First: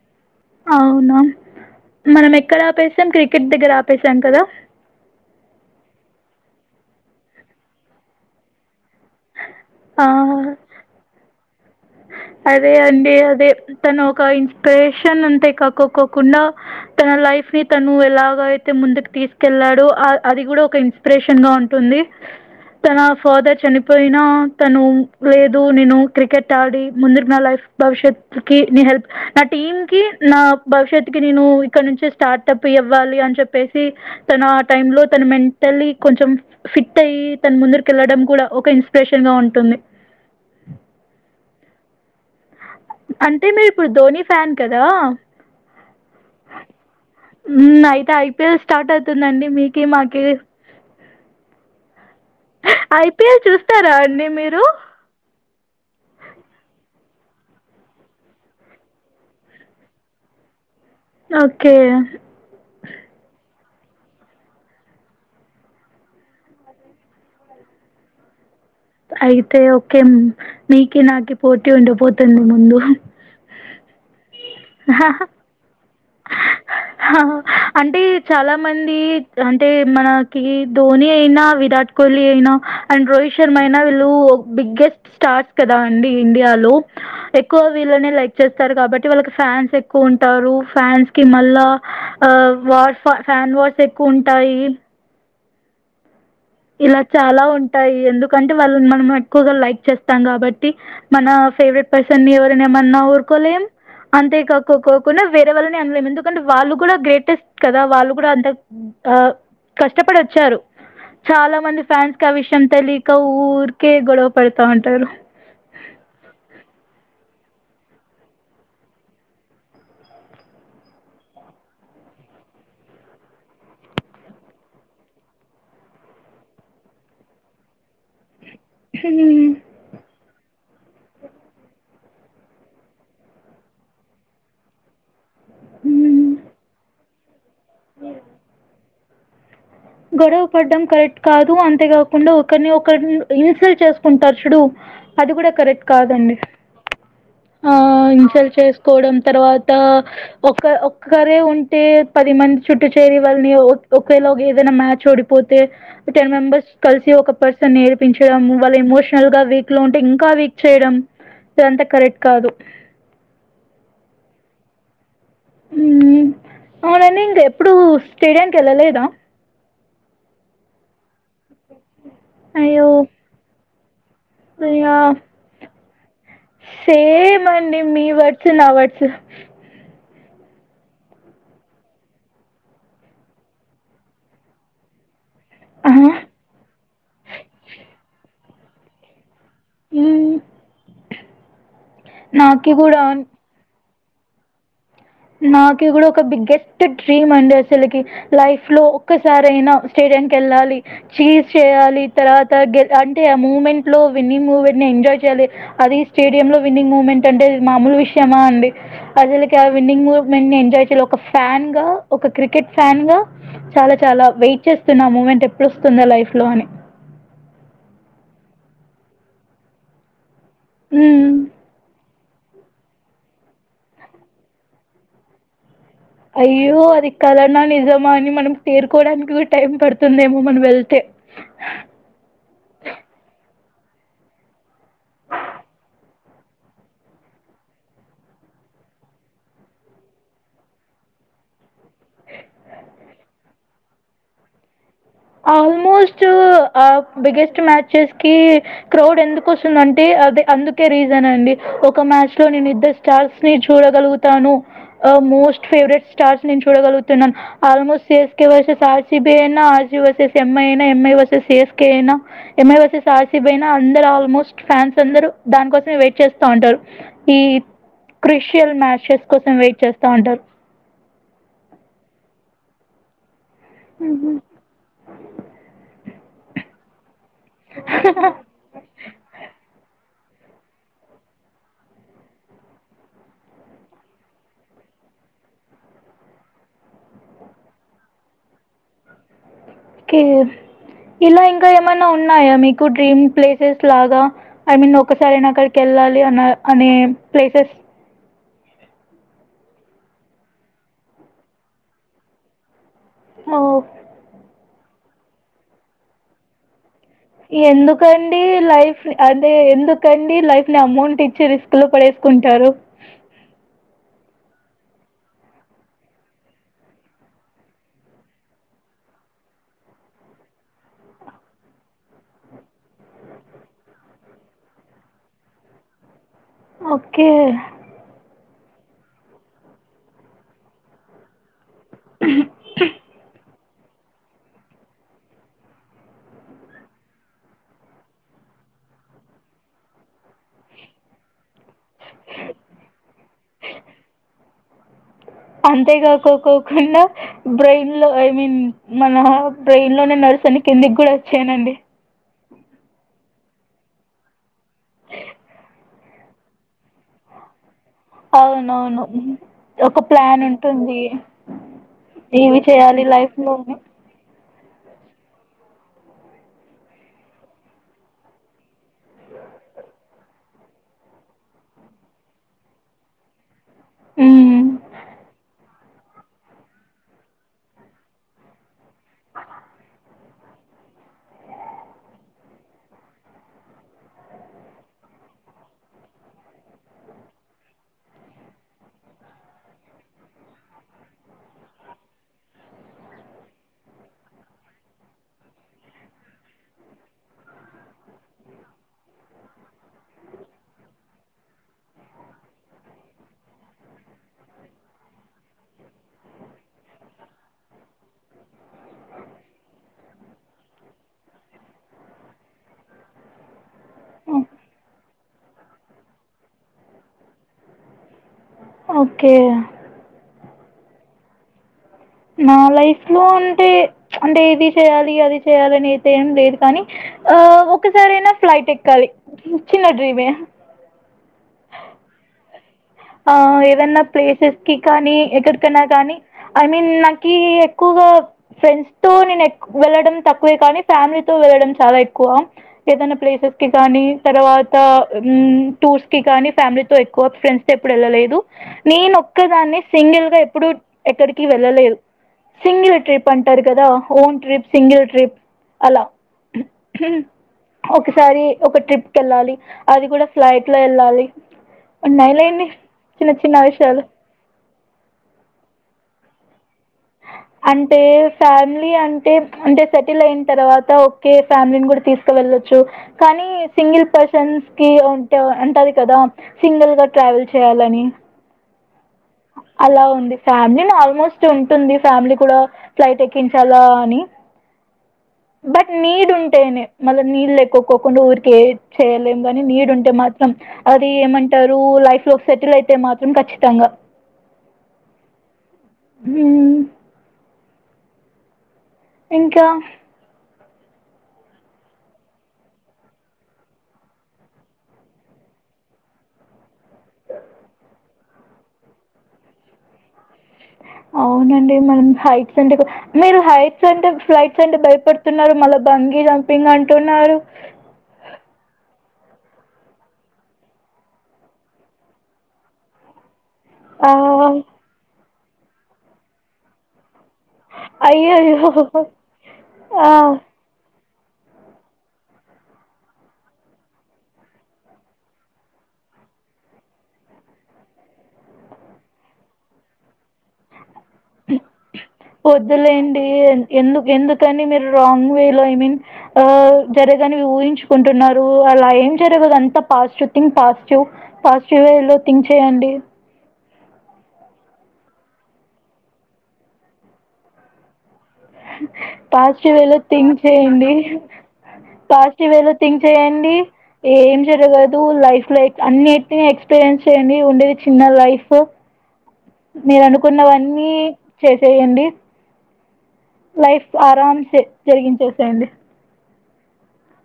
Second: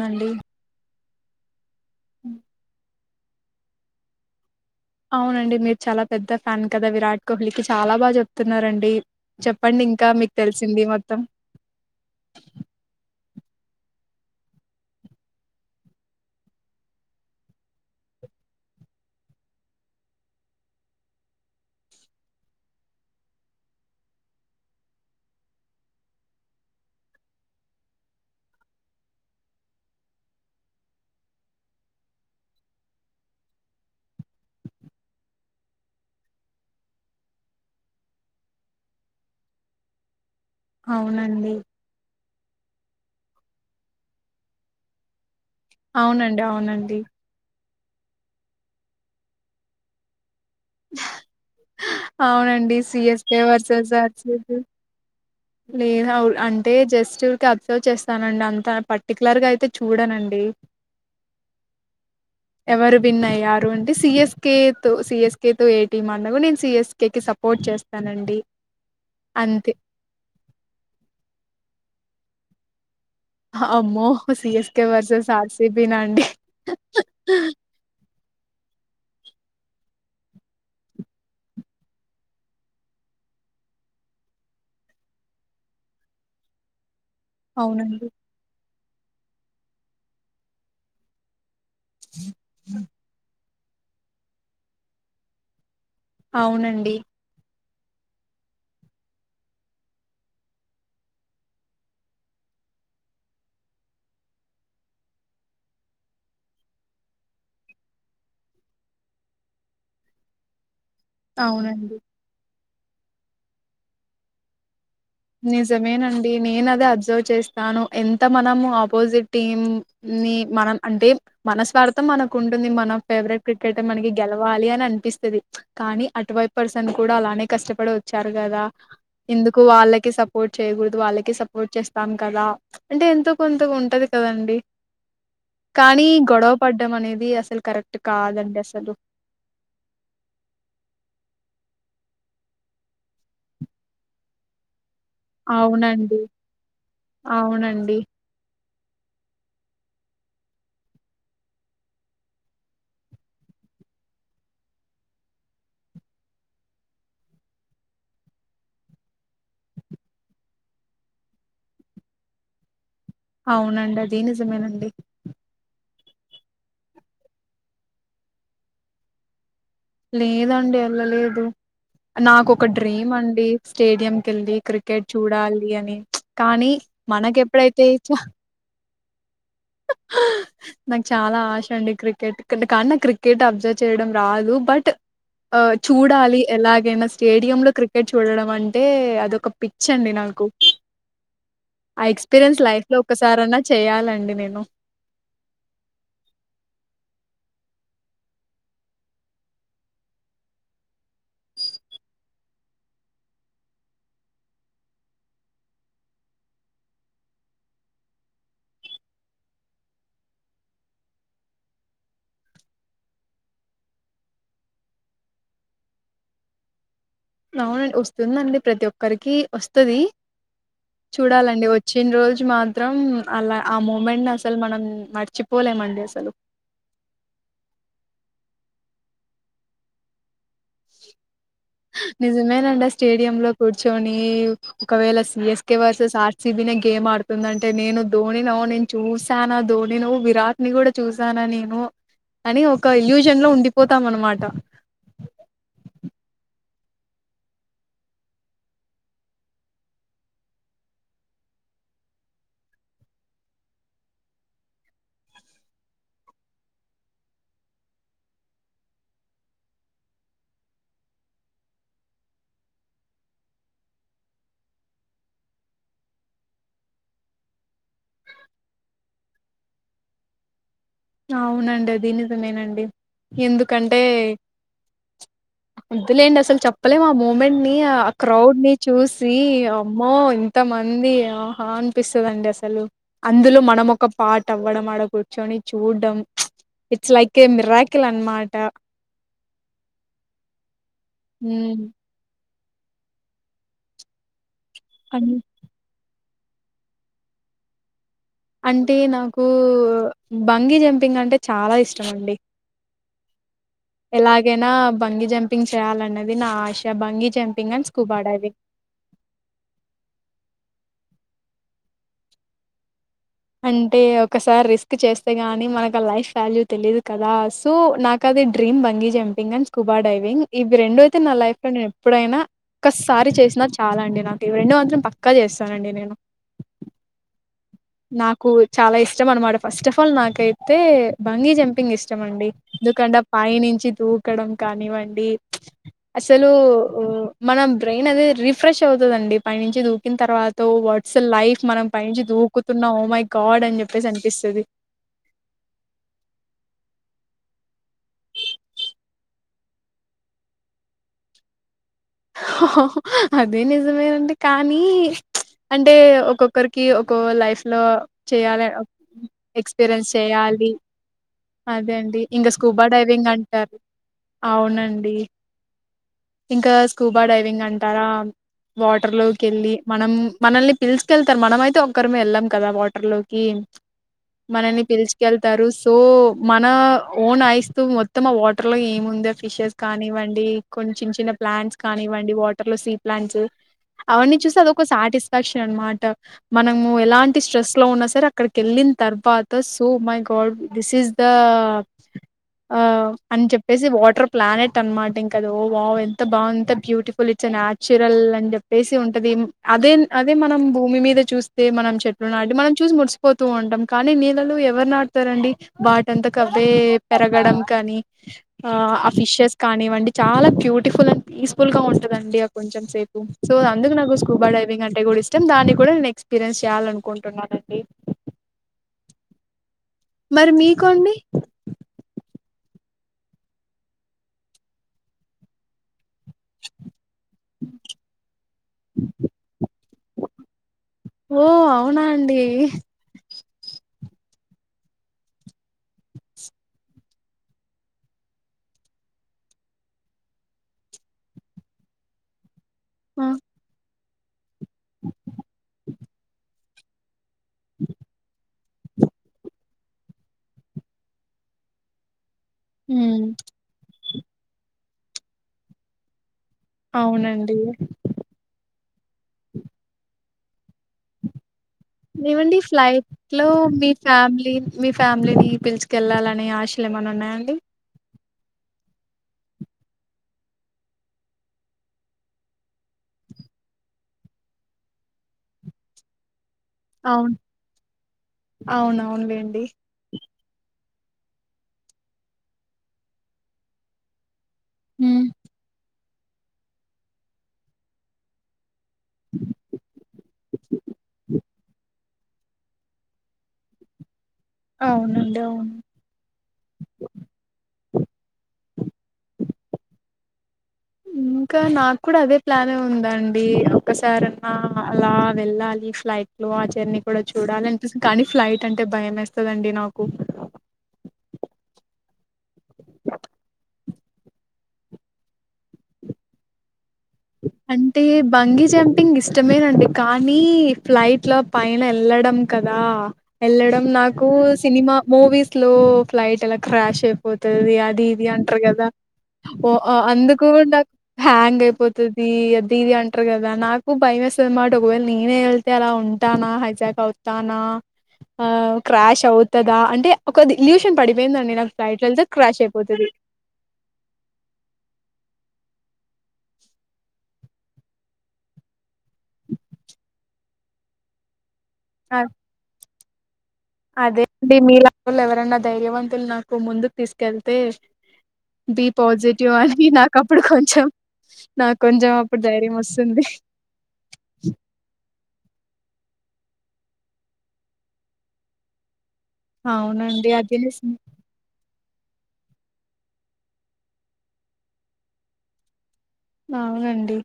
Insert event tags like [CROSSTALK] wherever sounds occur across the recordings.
నండి అవునా మనం ఎక్కడ ఆపేసాం కిట్ కిట్ దగ్గర ఆపేసాం కదా అవునండి మీరు చాలా పెద్ద ఫ్యాన్ కదా విరాట్ కోహ్లీకి చాలా బాగా చెప్తున్నారండి చెప్పండి ఆ ఇంకా మీకు తెలిసింది మొత్తం అదే అండి అదే తన ఒక ఇన్స్పిరేషన్ అంతే కాకకోకుండా తన లైఫ్ ని తను ఎలాగ అయితే ముందుకు తీసుకెల్లాడో అది కూడా ఒక ఇన్స్పిరేషన్ గా ఉంటుంది తన ఫాదర్ చనిపోయినా తను లేదు నేను క్రికెట్ ఆడి ముందు నా లైఫ్ భవిష్యత్ కి నీ హెల్ప్ నా టీమ్ కి నా భవిష్యత్ కి నేను ఇక్కడ నుంచే స్టార్ట్ప్ అప్ ఇవ్వాలి అని చెప్పేసి తన ఆ టైమ్ లో తను మెంటల్లీ కొంచం ఫిట్ అయి తన ముందరికి వెళ్ళడం కూడా ఒక ఇన్స్పిరేషన్ గా ఉంటుంది అవునండి అంటే మీరు ఇప్పుడు ధోని ఫ్యాన్ కదా అవునండి అవునండి అయితే ఐపిఎల్ స్టార్ట్ అవుతుందండి మీకి మాకి అవునండి సిఎస్కె ఐపీఎల్ వర్సెస్ చూస్తారా అండి ఆర్సీబీ మీరు లేహౌల్ అంటే జస్ట్ కి అబ్జర్వ్ చేస్తానండి అంత పర్టికులర్ గా అయితే చూడనండి ఓకే ఎవరు విన్ అయ్యారు అంటే సిఎస్కే తో సిఎస్కే తో ఏటీం ఆడినా కూడా నేను సిఎస్కే కే సపోర్ట్ చేస్తానండి అయితే అంతే ఓకేనండి నీకి నాకి పోటి ఉండపోతుంది ముందు అమ్మో సిఎస్కె వర్సస్ ఆర్సిబి నా హాహా అంటే చాలా మంది టి అంటే మనకి ధోని అయినా విరాట్ కోహ్లీ అయినా అండ్ రోహిత్ శర్మ అయినా వీళ్ళు బిగ్గెస్ట్ స్టార్స్ కదా అండి ఇండియాలో ఎక్కువ అవునండి వీళ్ళనే లైక్ చేస్ తారు కాబట్టి వాళ్ళకి ఫ్యాన్స్ ఎక్కువ ఉంటారు ఫ్యాన్స్ కి మల్ల హా వర్ ఫ ఫ్యాన్ వష్ స్ కొంటాయిల్ అవునండి ఇలా చాలా ఉం టాయ్ ఎందుకంటే వాళ్ళని మనం ఎక్కువగా లైక్ చేస్తాం కాబట్టి మన ఫేవరెట్ పర్సన్ ఎవరిని ఏమన్నా ఊరుకోలేం అంతే కాకోకుండా వేరే వాళ్ళని అనలేము ఎందుకంటే వాళ్ళు కూడా గ్రేటెస్ట్ కదా వాళ్ళు కూడా అంత ఆ కష్టపడి వచ్చారు చాలా మంది అవునండి ఫ్యాన్స్ క విషా యం తెలీక ఊరికే గొడవ పడతా ఉంటారు నిజమేనండి నేను అదే అబ్జర్వ్ చేస్తాను ఎంత మనం ఆపోజిట్ టీం ని మనం అంటే మనస్వార్థం మనకు ఉంటుంది మన ఫేవరెట్ క్రికెట్ర్ మనకి గెలవాలి అని అనిపిస్తుంది కానీ అటువైపు పర్సన్ కూడా అలానే కష్టపడి వచ్చారు కదా హ్మ్. ఎందుకు వాళ్ళకి సపోర్ట్ చేయకూడదు వాళ్ళకి సపోర్ట్ చేస్తాం కదా అంటే ఎంతో కొంత ఉంటది కదండి కానీ హ్మ్. గొడవ పడం అనేది ది అసలు కరెక్ట్ కాదండీ అసలు గొడవ పడ్డం కరెక్ట్ కాదు అంతే కాకుండా ఒకరిని ఒకరి ఇన్సల్ట్ చేసుకుంటారు చూడు అది కూడా కరెక్ట్ అవునండి కాదండి ఆ అవునండి ఇన్సెల్ చేసు కోవడం తర్వాత ఒక ఒక్కరే ఉంటే పది మంది చుట్టు చేరి వాళ్ళని ఒకేలో ఏదైనా మ్యాచ్ ఓడిపోతే టెన్ మెంబర్స్ కలిసి ఒక పర్సన్ నీ ఏడిపించడం వాళ్ళ ఇమోషనల్ గా వీక్ లో ఉంటే ఇంకా వీక్ చేయడం ఇదంతా కరెక్ట్ కాదు అవునండి అది నిజమేనండి హ్మ్ అవునండి ఇంకా ఎప్పుడు స్టేడియం కి వెళ్ళలేదా లేదండి ఎళ్లలేదు నాకు ఒక అయ్యో డ్రీమ్ అండి స్టేడియం కెళ్ళి ఇగ క్రికెట్ చూడాలి అని కానీ మనక ఎప్పుడైతే ఇ సు నాకు చాలా ఆశ అండి క్రికెట్ కానీ నాకు క్రికెట్ అబ్జర్వ్ చేయడం రాదు బట్ ఆ చూడాలి ఎలాగైనా సస్టేడియం లో క్రికెట్ చూడడం అంటే అదొక పిచ్చండి హ్మ్. నాకు ఆ ఎక్స్పీరియన్స్ నాకి లైఫ్ లో కూడా ఒక్కసారన్నా చేయాలని అండి నేను నాకి కూడా ఒక బిగ్గెస్ట్ డ్రీమ్ అండి అసలుకి లైఫ్ లో ఒక్కసారైనా స్టేడియం కి వెళ్ళాలి చీజ్ చేయాలి తర్వాత అంటే ఆ మూమెంట్ లో విన్నింగ్ మూమెంట్ ని ఎంజాయ్ చేయాలి అది స్టేడియం లో విన్నింగ్ మూమెంట్ అంటే మామూలు విషయమా అండి అసలుకి అవ్ విన్నింగ్ మూమెంట్ ఎంజాయ్ చేయ ఒక ఫ్యాన్ గా ఒక క్రికెట్ ఫ్యాన్ గా చాలా చాలా వెయిట్ చేస్తున్నా ఆ మూమెంట్ ఎప్పుడు వస్తుందా లైఫ్ లో అని అవునండి వస్తుందండి ప్రతి ఒక్కరికి వస్తది హ్మ్. చూడాలండి వచ్చిన రోజు మాత్రం అలా ఆ మూమెంట్ ని అసలు మనం మర్చిపోలెం అన్ అయ్యో అది కల నా నిజమా అని మనం తేరుకోవడానికి కూ టైం పడుతుందేమో మనం వెళ్తే నిజమేనండి ఆ స్టేడియంలో కూర్చొని ఒకవేళ సిఎస్కే వర్సెస్ ఆర్సిబి నే గేమ్ ఆడుతుంధంటే నేను ధోని నో నేను చూసానా ధోని ను విరాట్ ని కూడా చూసానా నేను అని ఒక ఎల్యూషన్ లో ఉండిపోతాం అనమాట ఆల్మోస్ట్ ఆ బిగ్గెస్ట్ మ్యాచెస్ కి క్రౌడ్ ఎందుకు వస్తుందంటే అదే అందుకే రీజన్ అండి ఒక మ్యాచ్ లో నేను ఇద్దరు స్టార్స్ ని చూడగలుగుతాను మోస్ట్ ఫేవరెట్ స్టార్స్ నేను చూడగలుగుతున్నాను almost C S K versus RCB అయిన బి వర్సెస్ ఎం ఐ అయినా MI versus C S K అయినా MI versus R C B అయినా అందరు ఆల్మోస్ట్ ఫ్యాన్స్ అందరు దాని కోసమే వెయిట్ చేస్తా ఉంటారు ఈ క్రిషియల్ మ్యాచెస్ కోసం వెయిట్ చేస్తా ఉంటారు అవునండి అది నిజమేనండి ఎందుకంటే వద్దులేండి అసలు చెప్పలేము ఆ మూమెంట్ ని ఆ హుహు. క్రౌడ్ ని చూసి అమ్మో ఇంతమంది ఆహ అనిపిస్తధండి అసలు అందులో మనం ఒక పార్ట్ అవ్వడం ఆడ కూర్చొని చూడ్డం ఇట్స్ లైక్ ఏ మిరాకిల్ అన్నమాట కే ఇలా ఇంకా ఏమైన్నా ఉన్నాయా మీక్ కు డ్రీమ్ ప్లేసెస్ లాగా ఐ మీన్ అన్ ఒక్కసారైనా అక్కడికి ఏళ్లాల్ [UNINTELLIGIBLE] అని ప్లేసెస్ అంటే నాకు బంగి జంపింగ్ అంటే చాలా ఇష్టం అండి ఓహ్! ఎలాగే నా బంగి జంపింగ్ చేయాలన్నది నా ఆశ బంగీ జంపింగ్ అండ్ స్కూబా ఎందుకండి డైవింగ్ లైఫ్ అదే ఎందుకండి లైఫ్ ని అమౌంట్ ఇ చి రిస్క్ లో పడేసుకుంటారు అంటే ఒకసారి రిస్క్ చేస్తే గానీ మనకు ఆ లైఫ్ వాల్యూ తెలీయదు కదా సో నాకు అది dream bungee jumping and scuba diving ఇవి రెండ అయితే నా లైఫ్లో నేను ఎప్పుడైనా ఒక్కసారి చేసినా చాలా అండి నాకు ఇవి రెండు మాత్రం పక్క చేస్తానండి నేను ఓకే నాకు చాలా ఇష్టం అన్నమాట ఫస్ట్ ఆఫ్ ఆల్ నాకైతే బంగీ జంపి పింగ్ ఇష్టం అండి ఎందుకంటే పైనించి చి దూకడం కానివ్వండి అసలు మన బ్రెయిన్ అది రిఫ్రెష్ అవుతుందండి పైనుంచి దూకిన తర్వాత వాట్స్ లైఫ్ మనం పైంచి దు ఓ మై గాడ్ అని చెప్పేసి అనిపిస్ సది అంతేగాక్కకోకుండా బ్రెయిన్ లో ఐ మీన్ మన బ్రెయిన్ లోనే నర్స్ని కిందికి కూడా వచ్చాయనండి ఓహో హా అదే నిజమేనంటే కానీ అంటే ఒక్కొక్కరికి ఒక లైఫ్ లో చేయాల అవునవును హ్మ్. ఒక ఎక్స్పీరియన్స్ ప్లాన్ చేయాలి ఉంటుంది అదే అండి ఇంకా ఇవి స్కూబా చేయాలి డైవింగ్ లైఫ్లో అంటారు అవునండి ఇంకా స్కూబా డైవింగ్ అంటారా వాటర్ లోకి వెళ్ళి మనం మనల్ని పిల్స్క వెళ్తారు మనం అయితే ఒక్కరిమ వెళ్ళాం కదా వాటర్ లోకి మనల్ని పిలుచుకెళ్తారు సో మన ఓన్ ఐస్తూ మొత్తం ఆ వాటర్లో ఏముంద ఫిషెస్ కానివ్వండి కొన్ని చిన్న చిన్న ప్లాంట్స్ కానివ్వండి వాటర్ లో సీ ప్లాంట్స్ అవన్నీ చూసి, అదొక సాటిస్ఫాక్షన్ అనమాట. మనము ఎలాంటి స్ట్రెస్ లో ఉన్నా సరే, అక్కడికి వెళ్ళిన తర్వాత so my god this is the ఆ అని చెప్పేసి వాటర్ ప్లానెట్ అనమాట ఇంకది. ఓ వావ్ ఎంత బాగున్ ఇంత బ్యూటిఫుల్ ఇట్స్ నాన్చురల్ అని చెప్పేసి ఉంటది. అదే అదే మనం భూమి మీద చూస్తే మనం చెట్లు నాటి మనం చూసి మురిసిపోతూ ఉంటాం. కానీ నీళ్ళలో ఎవరు నాట్తారండి వాటింతక అవ్వే పెరగడం కానీ, ఆ ఆ ఫిషెస్ కాని ఇవ్వండి చాలా బ్యూటిఫుల్ అన్ పీస్ఫుల్ గా ఉంటదండి కొంచెం సేపు సో అందుకు నాకు స్కూబా డ్రైవింగ్ అంటే కూడా ఇష్టం. దాన్ని కూడా నేను ఎక్స్పీరియన్స్ చేయాల అనుకుంటున్నానండి. ఓకే మరి మీకు అండి నా లైఫ్ లో అంటే ప్చ్ అంటే ఇది ఏది చెయాలి అది చేయాలి అని ఏం లేదు కానీ ఆ ఒకసారియినా ఫ్లైట్ ఎక్కాలి చిన్న డ్రీమే ఓ అవునా అండి ఆ ఏదనా ప్లేసెస్ కి కానీ ఎక్కడికైనా కానీ ఐ మీన్ నాకి ఎక్కువగా ఫ్రెండ్స్ తో నేను ఎక్ వెళ్ళడం తక్కువే కానీ ఫ్యామిలీతో వెళ్ళడం చాలా ఎక్కువ. ఏదన ఆ, ప్లేసెస్ కి కానీ తర్వాత్ తా ఆ టూర్స్కి కానీ ఫ్యామిల్క్ టో ఎక్కువ ఫ్య్ ఎప్పుడ్ వెళ్ళలేదు నేన్ ఒక్కదానే సింగిల్ గా ఎప్పుడు ఎక్కడికి వెళ్ళలేదు. సింగిల్ హ్మ్, ట్రిప్ అంటారు కదా ఓన్ ట్రిప్ సింగల్ ట్రిప్ అలా అవునండి ఒకసారి ఒక ట్రిప్ కెళ్ళాలి అది కూడా ఫ్లైట్ లో ఎళ్ళాలి ఉన్నాయ్ ఏవండి లెండి ఫ్లైట్ లో మీ ఫ్యామిలీ మీ ఫ్యామిలీని పిలుచుకెళ్ళా అలా అని ఆశలేమన్నా అంటే ఫ్యామిలీ అంటే అంటే సెటిల్ అయిన తర్వాత ఓకే ఫ్యామిలీని కూడా తీసుకు వెళ్ళొచ్చు కానీ సింగిల్ పర్సన్స్ కి అంటే ఉంటది కదా సింగిల్ గా ట్రావెల్ చేయాలని అవునులేండి అలా ఉంది ఫ్యామిలీని ఆల్మోస్ట్ ఉంటుంది ఫ్యామిలీ కూడా ఫ్లైట్ ఎక్కించాలా అని హ్మ్ బట్ నీడ్ ఉంటేనే మళ్ళ నీళడ్ లేకొకకుండా ఊరికే చేయలేం గాని నీడ్ ఉంటే మాత్రం అది ఏమంటారు లైఫ్ సెటిల్ అయితే మాత్రం ఖచ్చితంగా అవునండి అవును ఊ ఇంకా ఇంకా నాకు కూడా అదే ప్లాన్ ఉందండి ఒకసారన్నా అలా వెళ్ళాలి ఫ్లైట్ లో ఆ జర్నీ కూడా చూడాలి అనిపిస్తు కానీ ఫ్లైట్ అంటే భయం ఏస్తదండి నాకు అవునండి మనం [UNINTELLIGIBLE] అంటే మీరు హైట్స్ అంటే ఫ్లైట్ హైట్స్ అంటే భయపడుతున్నారు మళ్ళీ బంగి హంపింగ్ అం అంటే బంగి జంపింగ్ ఇస్ ఇష్టమేనండి కానీ ఫ్లైట్ లో పైన ఎళ్ళడం కదా ఎళ్ళడం ఆ! నాకు సినిమా మూవీస్ స్లో ఫ్లైట్ అలా క్రాష్ అయి పోతది అది ఇది అంటారు అయ్యయ్యో! కదా ఓ ఆ! అందుకు నాక్ హ్యాంగ్ అయిపోత తది అది ఇది అంటారు కదా నాకు భయం ఏస్తుంది అన్నమాట ఒకవేళ నేనే వెళ్తే అలా ఉంటానా హైజాక్ అవుతానా ఆ క్రాష్ అవుతందా అంటే ఒక ఇల్యూషన్ పడిపోయిందండి నాకు ఫ్లైట్ వెళ్తే క్రాష్ అయిపోతది వొద్దులేండి ఏ ఎందు ఎందుకని మీరు రాంగ్ వే లో ఐ మీన్ జరగాని ఊహించుకుంటున్నారు అలా ఏం జరగదు అంతా positive think positive positive వేలో థింక్ చెయ్యండి అదేనండి మీ లాంటోళ్లు ఎవరనా ధైర్యవంతులు ముందుకు తీసుకెళ్తే బి పాజిటివ్ అని వేలో నాకు థింక్ అప్పుడు కొంచెం చేయండి నాకు కొంచెం అప్పుడు పాజిటివ్ వేలో ధైర్యం థింక్ వస్తుంది చేయండి ఏం జరగదు లైఫ్ లో అన్ని టిని ఎక్స్పీరియన్స్ చేయడి ఉండేది చిన్న లైఫు మీరు అవునండి అదే అనుకున్నవన్నీ చెస్ చేయండి లైఫ్ ఆరాం సే జరిగించేసేయండి ఆ అవునండి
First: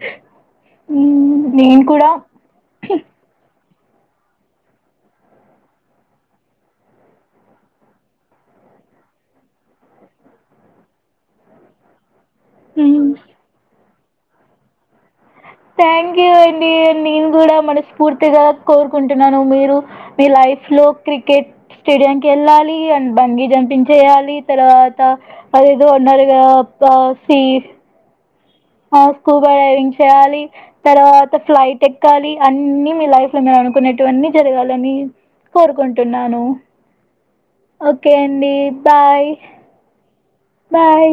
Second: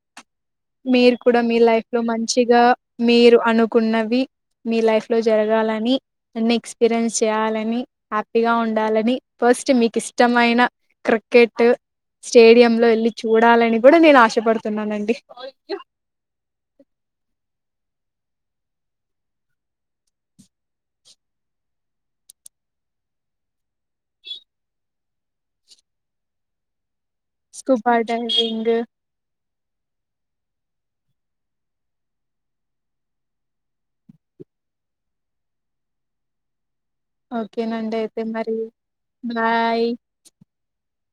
ఏ మీరు కూడా మీ లైఫ్ లో మంచిగా మీరు అనుకున్న అనుకున్నవి మీ లైఫ్ లో జరగాలని అన్ని ఎక్స్పీరియన్స్ చేయాలని హ్యాపీగా ఉండాలని ఫస్ట్ మీకు ఇష్టమైన క్రికెట్ స్టేడియం లో వెళ్ళి చూడాలని ఇప్పుడుకూడా నేను ఆశపడుతున్నానండి థ్యాంక్ యూ అండి నను కూడా పూర్తిగా కోరుకుంటున్నాను మీరు మీ లైఫ్ లో క్రికెట్ స్టేడియం కి వెళ్ళాలి అండ్ బంగీ జంపించేయాలి తర్వాత అదేదో ఉన్నారుగాఆ స్కూల్ బాట రింగు డ్రైవింగ్ చేయాలి తర్వాత ఫ్లైట్ ఎక్కాలి అన్ని మీ లైఫ్ లో మీరు అనుకునేటు జరగాలని కోరుకుంటున్నాను ఓకేనండి ఓకే అయితే అండి మరి బాయ్ బాయ్ బాయ్